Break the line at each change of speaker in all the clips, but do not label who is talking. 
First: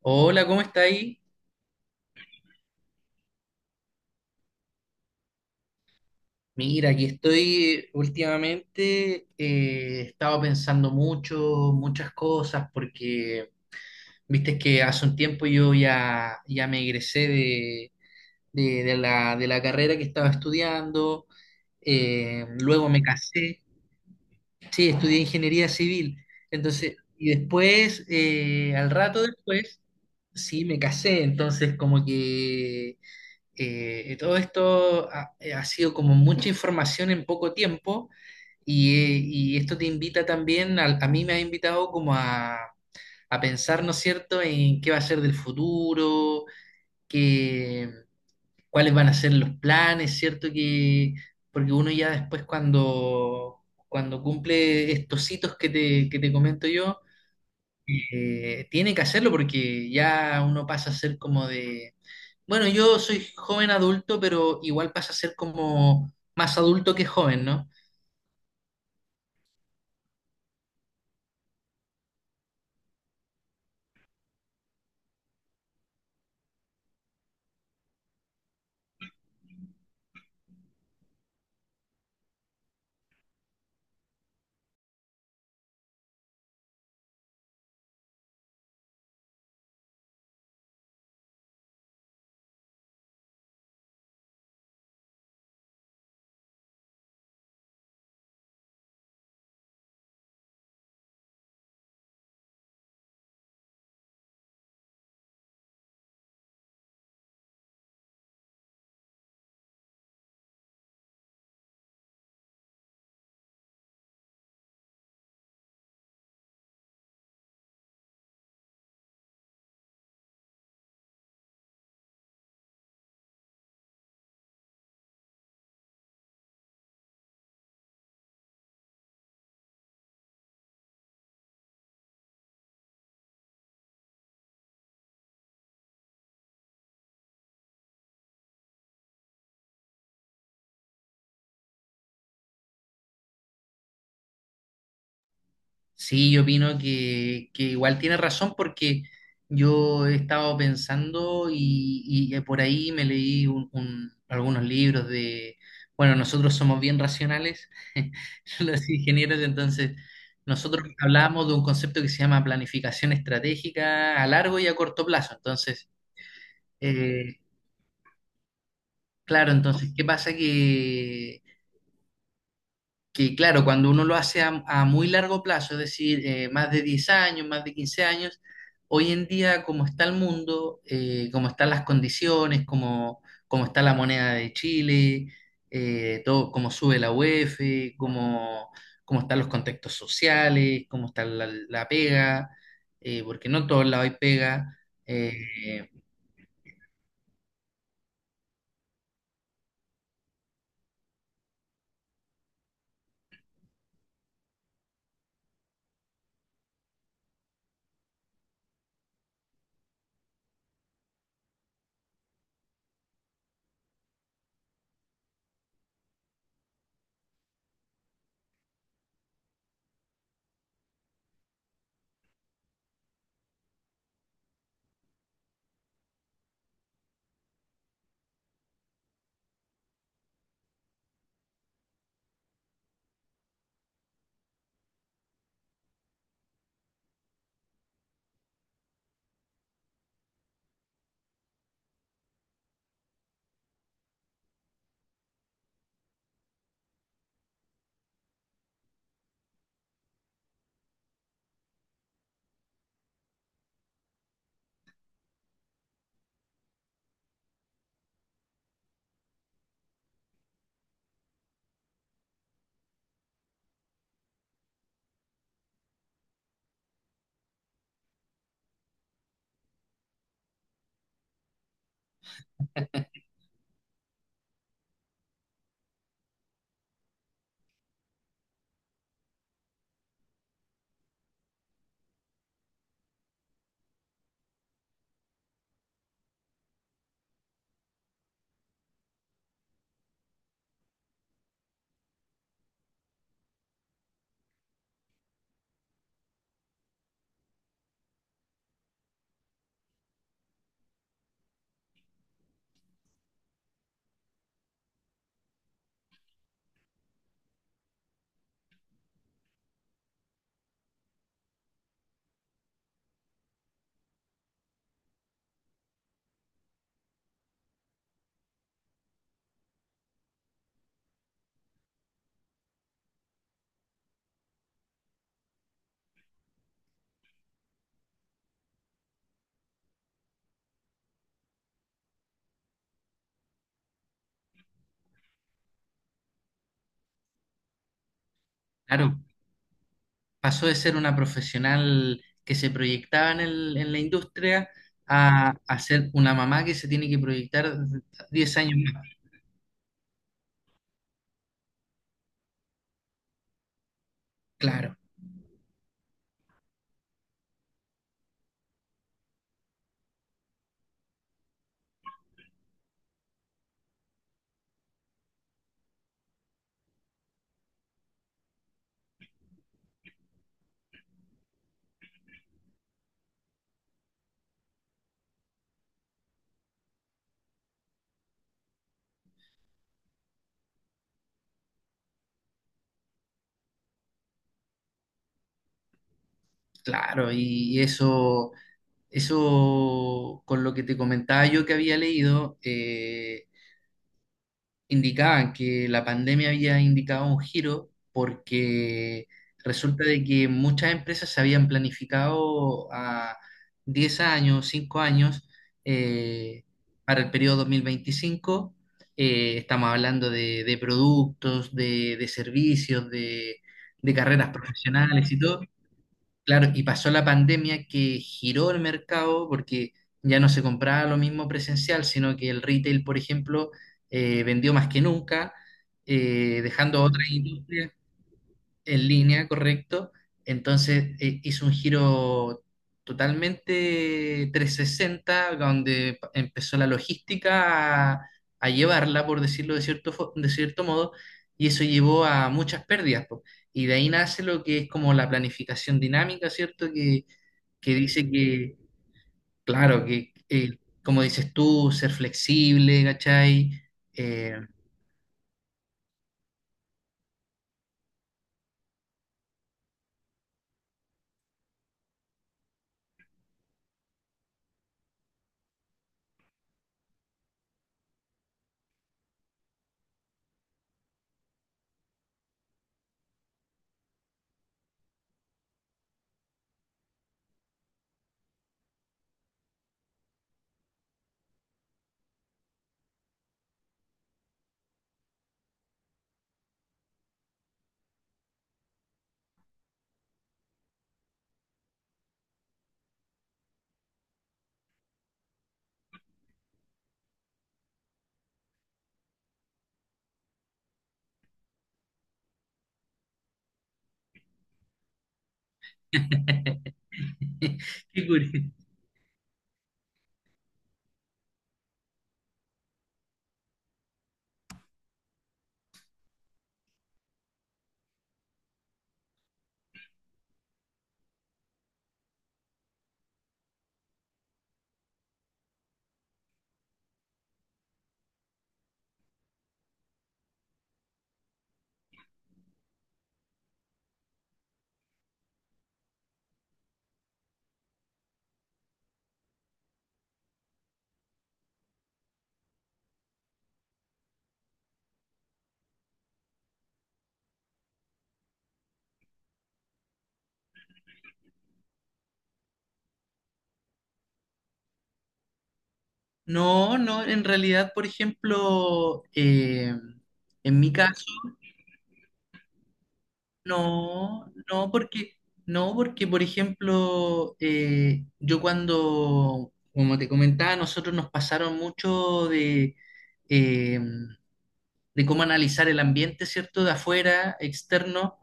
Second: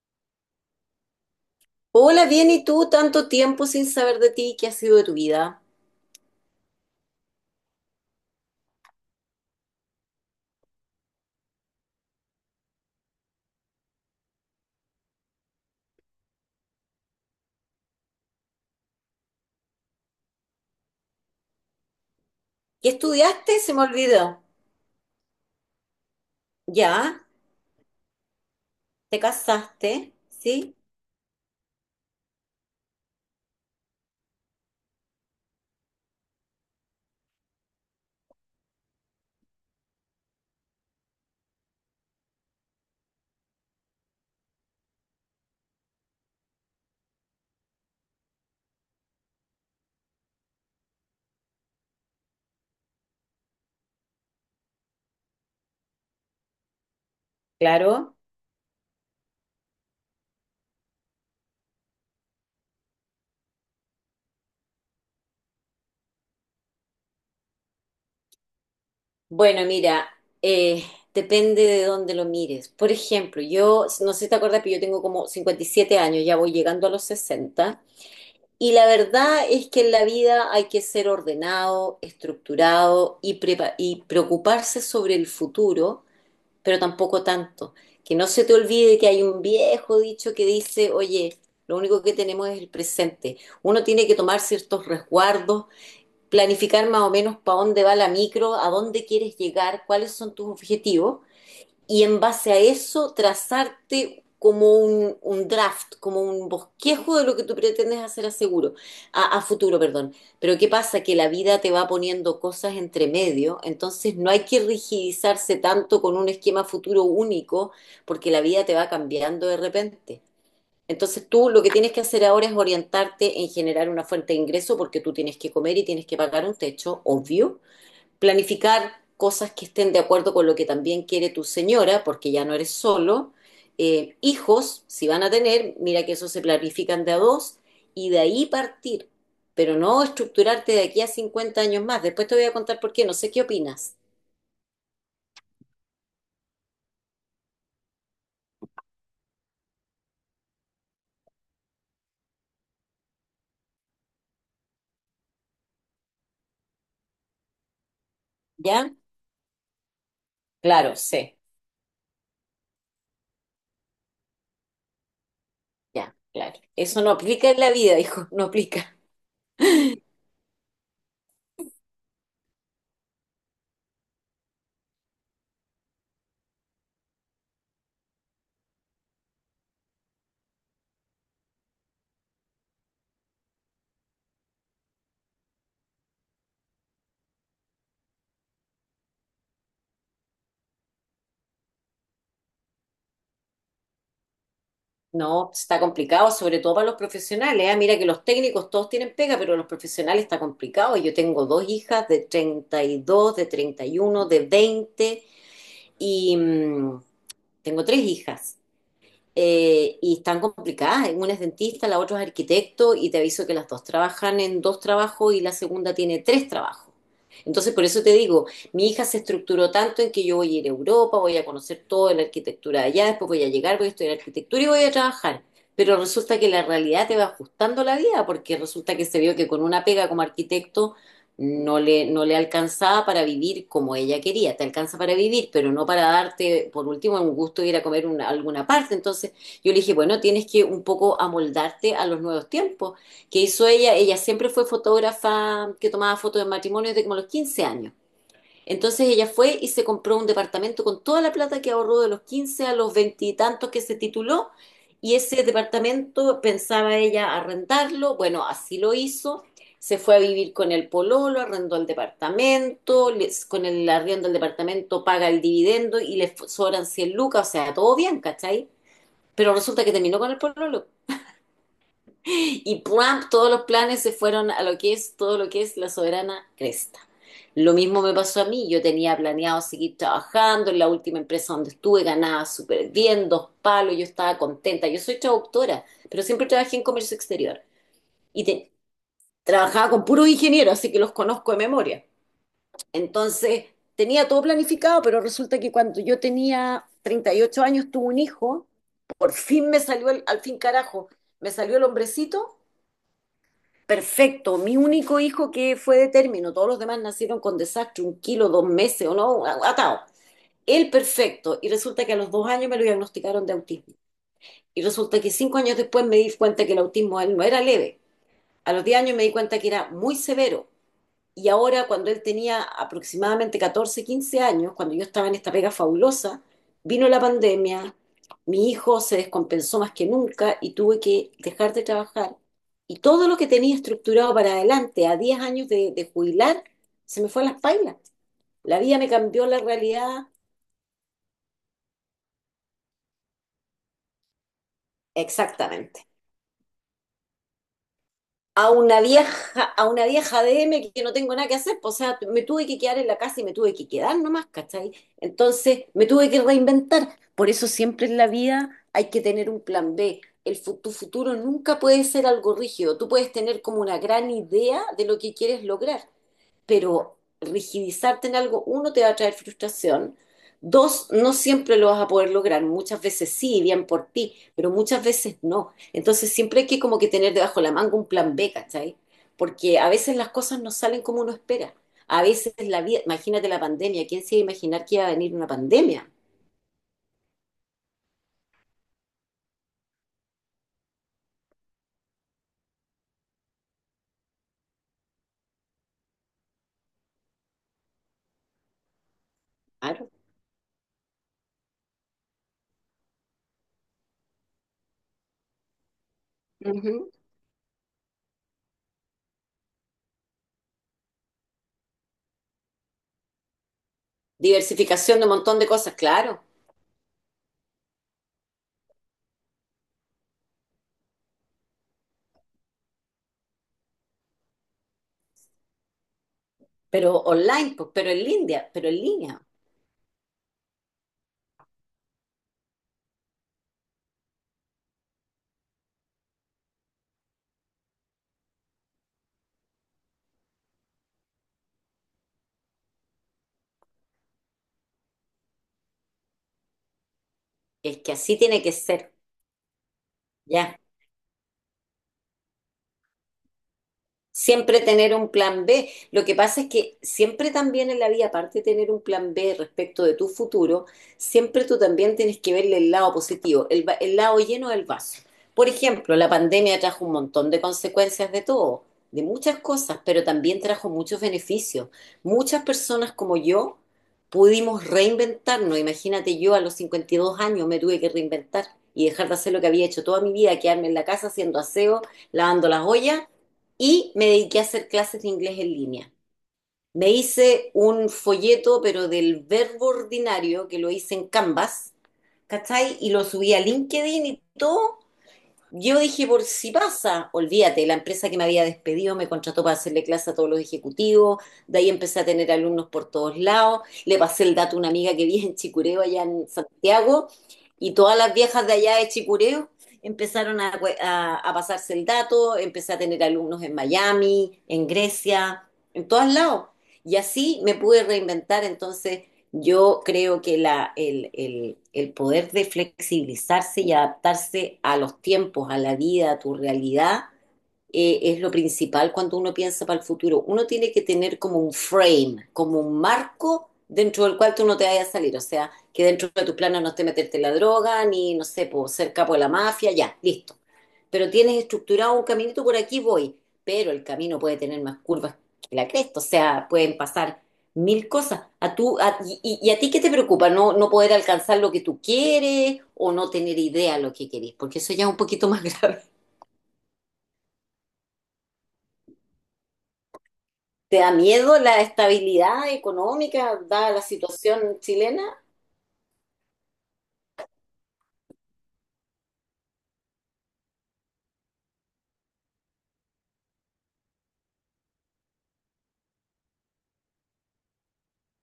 Hola, ¿cómo está ahí?
Hola, bien, ¿y tú? Tanto tiempo sin saber de ti, ¿qué ha sido de tu vida?
Mira, aquí estoy últimamente, he estado pensando mucho, muchas cosas, porque viste que hace un tiempo yo ya me egresé de la carrera que estaba estudiando.
¿Qué
Luego me
estudiaste?
casé.
Se me olvidó.
Sí, estudié ingeniería civil. Entonces,
¿Ya?
y después, al
¿Te
rato después,
casaste?
sí,
¿Sí?
me casé. Entonces como que todo esto ha sido como mucha información en poco tiempo, y esto te invita también, a mí me ha invitado como a pensar, ¿no es cierto?, en qué va a ser del futuro, qué, cuáles van a ser los planes, ¿cierto? Porque uno ya después cuando, cumple estos hitos que te comento yo,
Claro.
tiene que hacerlo porque ya uno pasa a ser como de bueno, yo soy joven adulto, pero igual pasa a ser como más adulto que joven, ¿no?
Bueno, mira, eh, depende de dónde lo mires. Por ejemplo, yo, no sé si te acuerdas, pero yo tengo como 57 años, ya voy llegando a los 60. Y la verdad es que en la vida hay que ser ordenado, estructurado y, y preocuparse sobre el futuro, pero tampoco tanto. Que no se te olvide que hay un viejo dicho que dice, oye, lo único que tenemos es el presente. Uno tiene que tomar ciertos resguardos, planificar más o menos para dónde va la micro, a dónde quieres llegar, cuáles son tus objetivos, y en base a eso trazarte como un draft, como un bosquejo de lo que tú pretendes hacer a seguro, a futuro, perdón. Pero ¿qué pasa? Que la vida te va poniendo cosas entre medio, entonces no hay que rigidizarse tanto con un esquema futuro único, porque la vida te va cambiando de repente. Entonces tú lo que tienes que hacer ahora es orientarte en generar una fuente de ingreso, porque tú tienes que comer y tienes que pagar un techo, obvio, planificar cosas que estén de acuerdo con lo que también quiere tu señora, porque ya no eres solo. Hijos, si van a tener, mira que eso se planifican de a dos y de ahí partir, pero no estructurarte de aquí a 50 años más. Después te voy a contar por qué, no sé qué opinas.
Sí, yo opino que igual tiene razón porque yo he estado pensando y, por ahí me leí algunos libros de, bueno, nosotros somos bien racionales, los
¿Ya?
ingenieros. Entonces nosotros
Claro, sé.
hablamos de un concepto que se llama planificación estratégica a largo y a corto plazo, entonces.
Ya, claro. Eso no
eh,
aplica en la vida, hijo, no aplica.
Claro, entonces, ¿qué pasa? Que claro, cuando uno lo hace a muy largo plazo, es decir, más de 10 años, más de 15 años, hoy en día como está el mundo, como están las condiciones, como está la moneda de Chile, todo, cómo sube la UEF, cómo, están los contextos sociales, cómo está la pega, porque no en todos lados hay pega.
No, está
eh,
complicado, sobre todo para los profesionales. Ah. Mira que los técnicos todos tienen pega, pero los profesionales está complicado. Yo tengo dos hijas de 32, de 31, de 20 y mm, tengo tres hijas, y están complicadas. Una es dentista, la otra es arquitecto y te aviso que las dos trabajan en dos trabajos y la segunda tiene tres trabajos. Entonces, por eso te digo, mi hija se estructuró tanto en que yo voy a ir a Europa, voy a conocer toda la arquitectura de allá, después voy a llegar, voy a estudiar arquitectura y voy a trabajar. Pero resulta que la realidad te va ajustando la vida, porque resulta que se vio que con una pega como arquitecto no le alcanzaba para vivir como ella quería. Te alcanza para vivir, pero no para darte, por último, un gusto de ir a comer alguna parte. Entonces yo le dije, bueno, tienes que un poco amoldarte a los nuevos tiempos. ¿Qué hizo ella? Ella siempre fue fotógrafa que tomaba fotos de matrimonios desde como los 15 años. Entonces ella fue y se compró un departamento con toda la plata que ahorró de los 15 a los veintitantos, que se tituló, y ese departamento pensaba ella arrendarlo. Bueno, así lo hizo. Se fue a vivir con el pololo, arrendó el departamento, con el arriendo del departamento paga el dividendo y sobran 100 lucas, o sea, todo bien, ¿cachai? Pero resulta que terminó con el pololo. Y ¡pum! Todos los planes se fueron a lo que es todo lo que es la soberana cresta. Lo mismo me pasó a mí, yo tenía planeado seguir trabajando en la última empresa donde estuve, ganaba súper bien, dos palos, yo estaba contenta, yo soy traductora, pero siempre trabajé en comercio exterior y te- trabajaba con puros ingenieros, así que los conozco de memoria. Entonces, tenía todo planificado, pero resulta que cuando yo tenía 38 años, tuve un hijo, por fin me salió al fin carajo, me salió el hombrecito. Perfecto, mi único hijo que fue de término, todos los demás nacieron con desastre, un kilo, dos meses o no, atado. Él perfecto, y resulta que a los 2 años me lo diagnosticaron de autismo. Y resulta que 5 años después me di cuenta que el autismo de él no era leve. A los diez años me di cuenta que era muy severo. Y ahora, cuando él tenía aproximadamente 14 15 años, cuando yo estaba en esta pega fabulosa, vino la pandemia, mi hijo se descompensó más que nunca y tuve que dejar de trabajar. Y todo lo que tenía estructurado para adelante, a 10 años de jubilar, se me fue a las pailas. La vida me
claro,
cambió la realidad.
pasó de ser una profesional que se proyectaba en la industria a
Exactamente.
ser una mamá que se tiene que proyectar diez
A
años
una
más.
vieja, a una vieja DM que no tengo nada que hacer, pues, o sea, me tuve que quedar en la casa y me tuve que quedar nomás,
Claro,
¿cachai? Entonces me tuve que reinventar. Por eso siempre en la vida hay que tener un plan B. Tu futuro nunca puede ser algo rígido. Tú puedes tener como una gran idea de lo que quieres lograr, pero rigidizarte en algo, uno, te va a traer frustración. Dos, no siempre lo vas a poder lograr. Muchas veces sí, bien por ti, pero muchas veces no. Entonces siempre hay que como que tener debajo de la manga un plan B, ¿cachai? Porque a veces las cosas no salen como uno espera. A veces la vida, imagínate la pandemia, ¿quién se iba a imaginar que iba a venir una pandemia?
claro, y eso, con lo que te comentaba yo que había leído, indicaban que la pandemia había indicado un giro porque resulta
Claro.
de que muchas empresas se habían planificado a 10 años, 5 años eh,
Ujú.
para el periodo 2025. Estamos hablando de, productos, de, servicios, de carreras
Diversificación de
profesionales
un
y
montón
todo.
de cosas, claro.
Claro, y pasó la pandemia que giró el mercado porque ya no se compraba lo mismo presencial, sino que el retail, por ejemplo, vendió más que nunca, dejando a
Pero
otras
online,
industrias
pues, pero en línea, pero en
en
línea.
línea, correcto. Entonces hizo un giro totalmente 360, donde empezó la logística a llevarla, por decirlo de cierto, de cierto modo, y eso llevó a muchas pérdidas. Po. Y de ahí nace lo que es como la planificación dinámica, ¿cierto? Que
Es que
dice
así tiene que
que,
ser,
claro, que
ya.
como dices tú, ser flexible, ¿cachai? Eh,
Siempre tener un plan B. Lo que pasa es que siempre también en la vida, aparte de tener un plan B respecto de tu futuro, siempre tú también tienes que verle el lado positivo, el lado lleno del vaso. Por ejemplo, la pandemia trajo un montón de consecuencias de todo, de muchas cosas, pero también trajo muchos beneficios. Muchas personas como yo pudimos reinventarnos. Imagínate, yo a los 52 años me tuve que reinventar y dejar de hacer lo que había hecho toda mi vida, quedarme en la casa haciendo aseo, lavando las ollas, y me dediqué a hacer clases de inglés en línea. Me hice un folleto, pero del verbo ordinario, que lo hice en Canvas, ¿cachai? Y lo subí a LinkedIn y todo, yo dije, por si pasa, olvídate, la empresa que me había despedido me contrató para hacerle clase a todos los ejecutivos, de ahí empecé a tener alumnos por todos lados, le pasé el dato a una amiga que vive en Chicureo, allá en Santiago, y todas
Qué
las viejas
curioso.
de allá de Chicureo empezaron a pasarse el dato, empecé a tener alumnos en Miami, en Grecia, en todos lados. Y así me pude reinventar, entonces yo creo que el poder de flexibilizarse y adaptarse a los tiempos, a la vida, a tu realidad, es lo principal cuando uno piensa para el futuro. Uno tiene que tener como un frame, como un marco dentro del cual tú no te vayas a salir. O sea, que dentro de tus planes no esté meterte la droga, ni, no sé, por ser capo de la mafia, ya, listo. Pero tienes estructurado un caminito, por aquí voy. Pero el camino puede tener más curvas que la cresta. O sea, pueden pasar mil cosas. ¿Y, y a ti qué te preocupa? ¿No, no poder alcanzar lo que tú quieres o no tener idea de lo que querés? Porque eso ya es un poquito más grave.
No, no, en realidad, por ejemplo, en mi
¿Te da
caso,
miedo la estabilidad económica, dada la
no,
situación
no,
chilena?
porque, no, porque, por ejemplo, yo cuando, como te comentaba, nosotros nos pasaron mucho eh, de cómo analizar el ambiente, ¿cierto? De afuera, externo,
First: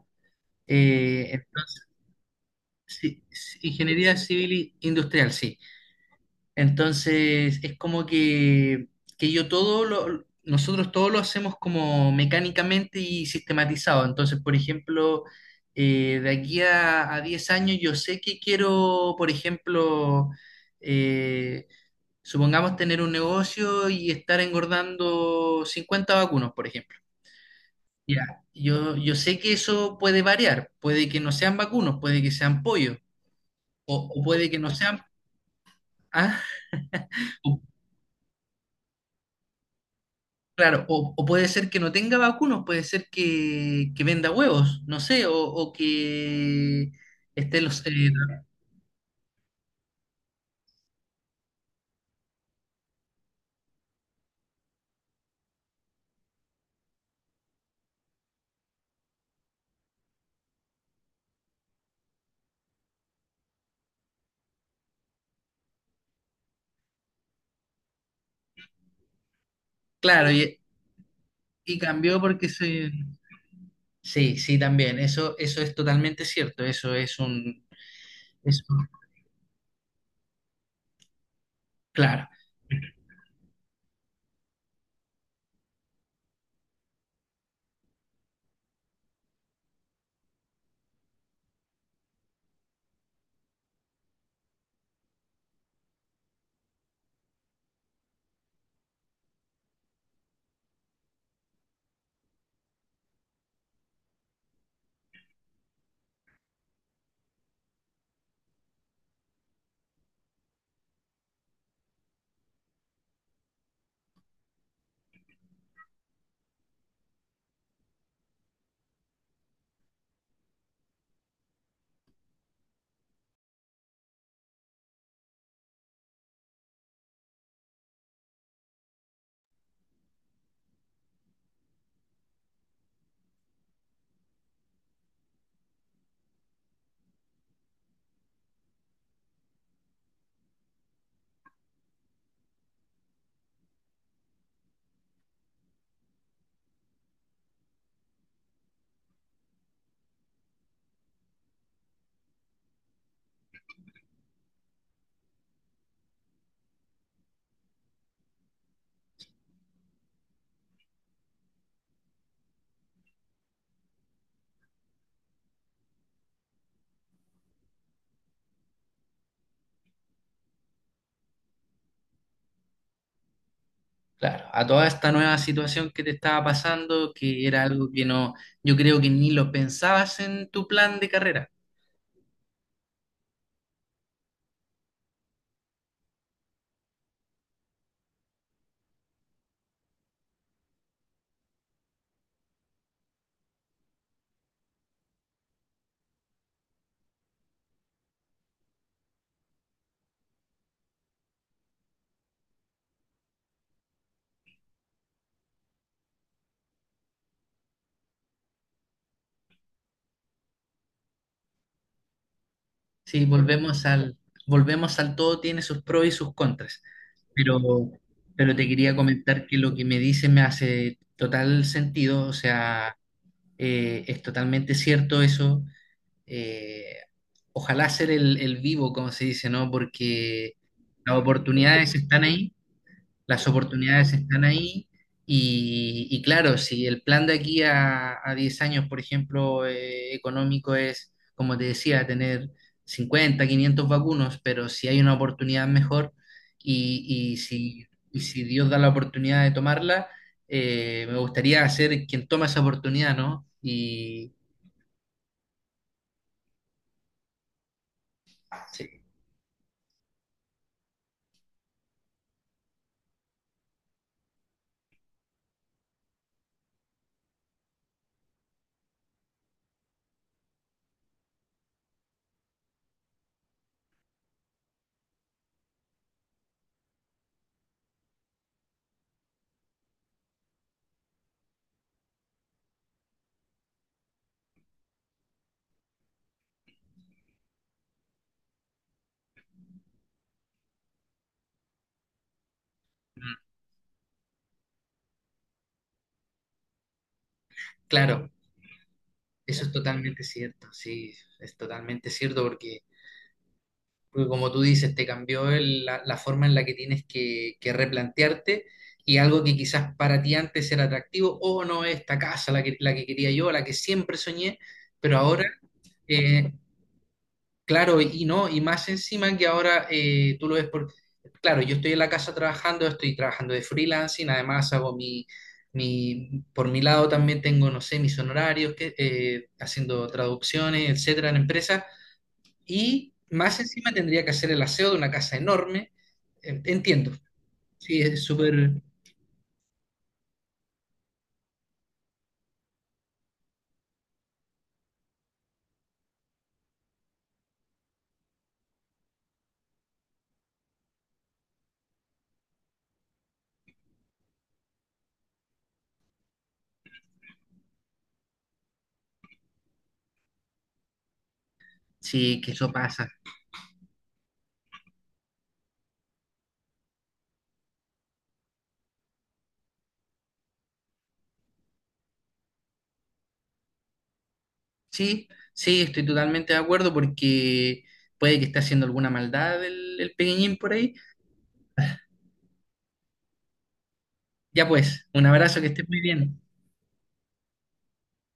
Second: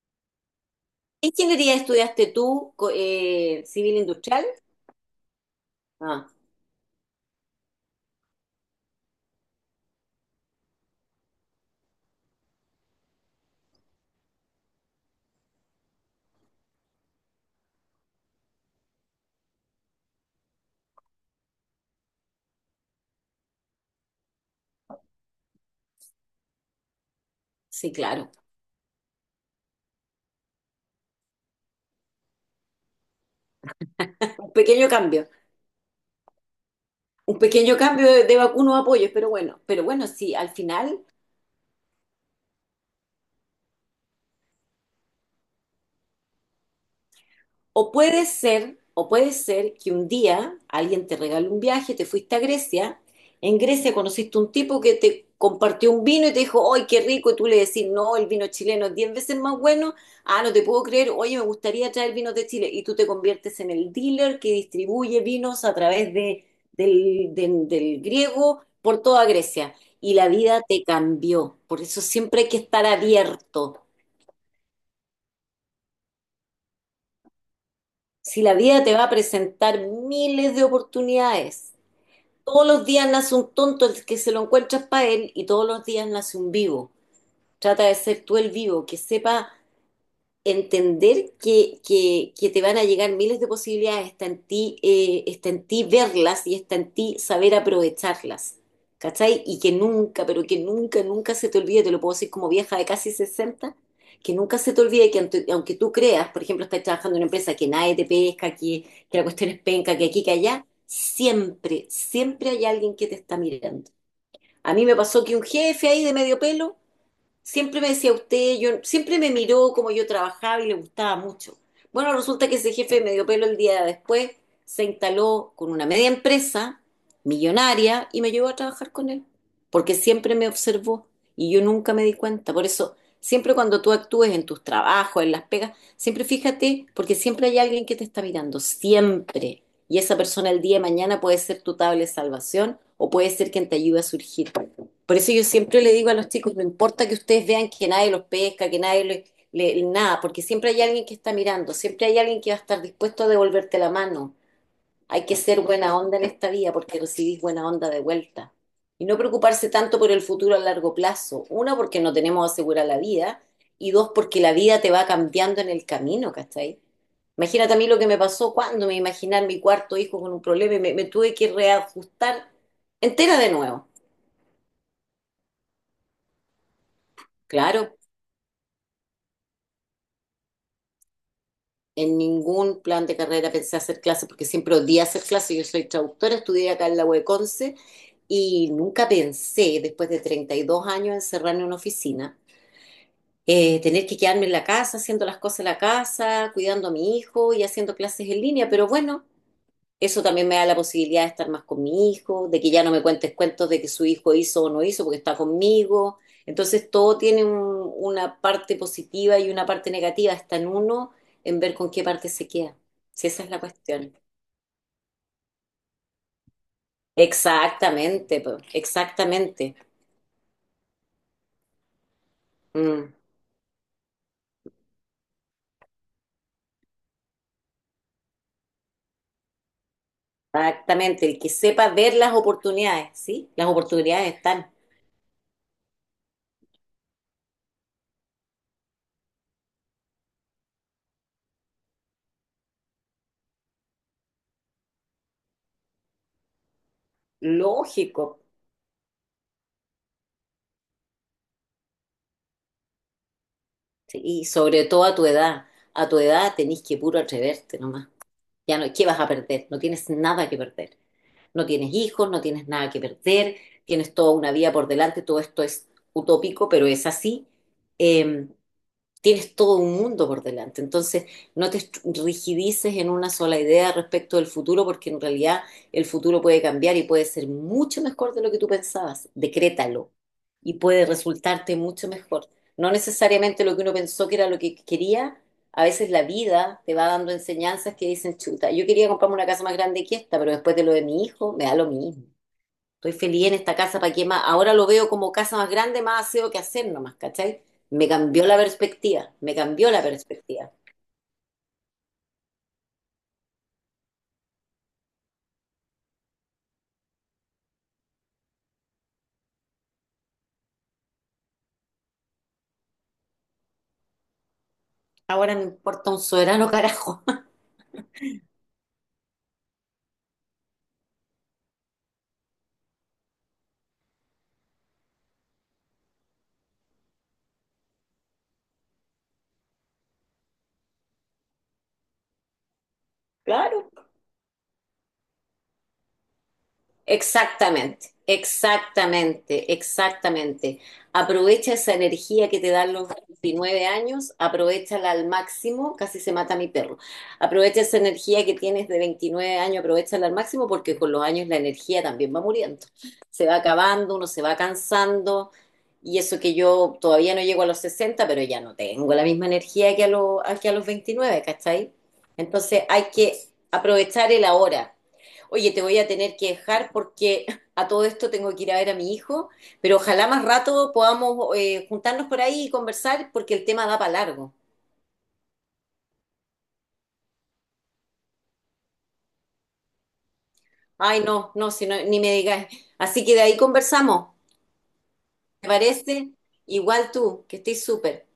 ¿Qué ingeniería
entonces,
estudiaste tú,
sí, sí,
civil
ingeniería
industrial?
civil e industrial, sí.
Ah,
Entonces, es como que, nosotros todo lo hacemos como mecánicamente y sistematizado. Entonces, por ejemplo, de aquí a 10 años yo sé que quiero, por ejemplo, eh, supongamos tener un negocio y estar engordando 50 vacunos, por ejemplo.
sí, claro.
Ya, yo sé que eso puede variar, puede que no sean vacunos, puede que sean pollos, o,
Un
puede que no
pequeño
sean.
cambio,
¿Ah?
un pequeño cambio de algunos apoyos, pero bueno, sí, al
Claro,
final.
o puede ser que no tenga vacunos, puede ser que, venda huevos, no sé, o, que esté los
O puede ser que un día alguien te regale un viaje, te fuiste a Grecia, en Grecia conociste un tipo que te compartió un vino y te dijo, ¡ay, qué rico! Y tú le decís, no, el vino chileno es 10 veces más bueno. Ah, no te puedo creer, oye, me gustaría traer vinos de Chile. Y tú te conviertes en el dealer que distribuye vinos a través de, del, del del griego por toda Grecia. Y la
claro,
vida te cambió.
y,
Por eso
cambió
siempre
porque
hay que estar
se.
abierto.
Sí, sí, también, eso es totalmente cierto, eso es un
Si la
eso
vida te va a presentar miles de oportunidades,
claro,
todos los días nace un tonto, el que se lo encuentras para él, y todos los días nace un vivo. Trata de ser tú el vivo, que sepa entender que te van a llegar miles de posibilidades, está en ti verlas y está en ti saber aprovecharlas. ¿Cachai? Y que nunca, pero que nunca, nunca se te olvide, te lo puedo decir como vieja de casi 60, que nunca se te olvide que aunque tú creas, por ejemplo, estás trabajando en una empresa que nadie te pesca, que la cuestión es penca, que aquí, que allá, siempre, siempre hay alguien que te está mirando. A mí me pasó que un jefe ahí de medio pelo siempre me decía usted, yo, siempre me miró como yo trabajaba y le gustaba mucho. Bueno, resulta que ese jefe de medio pelo el día después se instaló con una media empresa millonaria y me llevó a trabajar con él, porque siempre me observó y yo nunca me di cuenta. Por eso, siempre cuando tú actúes en tus trabajos, en las pegas, siempre fíjate, porque siempre hay alguien que te está mirando, siempre. Y esa persona el día de mañana puede ser tu tabla de salvación o puede ser quien te ayude a surgir. Por eso yo siempre le digo a los chicos, no importa que ustedes vean que nadie los pesca, que nadie le, le- nada, porque siempre hay alguien que está mirando, siempre hay alguien que va a estar dispuesto a devolverte la mano. Hay que ser buena onda en esta vida porque recibís buena onda de vuelta. Y no preocuparse tanto por el futuro a largo plazo. Una, porque no tenemos asegurada la vida. Y dos, porque la vida te va cambiando en el camino, ¿cachai? Imagínate a mí lo que me pasó cuando me imaginé a mi cuarto hijo con un problema y me tuve que reajustar entera de nuevo.
claro, a toda esta nueva situación que te estaba pasando, que era algo
Claro.
que no, yo creo que ni lo pensabas en tu plan de carrera.
En ningún plan de carrera pensé hacer clases porque siempre odié hacer clases. Yo soy traductora, estudié acá en la UECONCE y nunca pensé, después de 32 años, encerrarme en una oficina, tener que quedarme en la casa, haciendo las cosas en la casa, cuidando a mi hijo y haciendo clases en línea. Pero bueno, eso también me da la posibilidad de estar más con mi hijo, de que ya no me cuentes cuentos de que su hijo hizo o no hizo porque está conmigo. Entonces todo tiene una parte positiva y una parte negativa. Está en uno en ver con qué parte se queda.
Sí,
Si esa es la
volvemos al,
cuestión.
volvemos al todo tiene sus pros y sus contras, pero,
Exactamente,
pero
po,
te quería comentar que lo
exactamente.
que me dice me hace total sentido, o sea,
Mm,
es totalmente cierto eso. eh, Ojalá ser el, vivo, como se dice, ¿no? Porque las
exactamente. El que sepa
oportunidades
ver
están
las
ahí,
oportunidades,
las
¿sí? Las
oportunidades
oportunidades
están
están.
ahí, y claro, si el plan de aquí a 10 años, por ejemplo, económico es, como te decía, tener 50 500 vacunos, pero si hay una oportunidad mejor y, y si, y
Lógico.
si Dios da la oportunidad de tomarla, me gustaría ser quien toma esa oportunidad, ¿no?
Sí,
Y
y sobre todo a tu edad. A tu edad tenés que puro atreverte nomás. Ya no,
sí,
¿qué vas a perder? No tienes nada que perder. No tienes hijos, no tienes nada que perder, tienes toda una vida por delante, todo esto es utópico, pero es así. Eh, tienes todo un mundo por delante. Entonces, no te rigidices en una sola idea respecto del futuro, porque en realidad el futuro puede cambiar y puede ser mucho mejor de lo que tú pensabas. Decrétalo y puede resultarte mucho mejor. No necesariamente lo que uno pensó que era lo que quería. A veces la vida te va dando enseñanzas que dicen, chuta, yo quería comprarme una casa más grande que esta, pero después de lo de mi hijo, me da lo mismo. Estoy
mm,
feliz en esta casa, ¿para qué más? Ahora lo veo como casa más grande, más aseo que hacer nomás, ¿cachai? Me
claro,
cambió la perspectiva, me
eso es
cambió la
totalmente cierto,
perspectiva.
sí, es totalmente cierto porque. Porque como tú dices, te cambió la forma en la que tienes que, replantearte, y algo que quizás para ti antes era atractivo, o no, esta casa, la que quería yo, la que siempre soñé, pero ahora,
Ahora me importa un
eh,
soberano carajo.
claro, y no, y más encima que ahora tú lo ves por, claro, yo estoy en la casa trabajando, estoy trabajando de freelancing, además hago mi, por mi lado también tengo, no sé, mis honorarios, que, haciendo traducciones, etcétera, en empresas, y más
Claro.
encima tendría que hacer el aseo de una casa enorme. En- Entiendo. Sí,
Exactamente,
es súper,
exactamente, exactamente. Aprovecha esa energía que te dan los 29 años, aprovéchala al máximo, casi se mata mi perro. Aprovecha esa energía que tienes de 29 años, aprovéchala al máximo porque con los años la energía también va muriendo. Se va acabando, uno se va cansando y eso que yo todavía no llego a los 60, pero ya no tengo la misma energía que a los 29, ¿cachai?
sí, que eso
Entonces hay
pasa.
que aprovechar el ahora. Oye, te voy a tener que dejar porque a todo esto tengo que ir a ver a mi hijo, pero ojalá más rato podamos juntarnos por ahí y conversar porque el tema da para largo.
Sí, sí, estoy totalmente de acuerdo porque puede que esté haciendo alguna maldad el, pequeñín por ahí.
Ay, no, no, si no, ni me digas. Así que de ahí conversamos,
Ya pues, un abrazo, que
¿te
estés muy
parece?
bien.
Igual tú, que estés súper.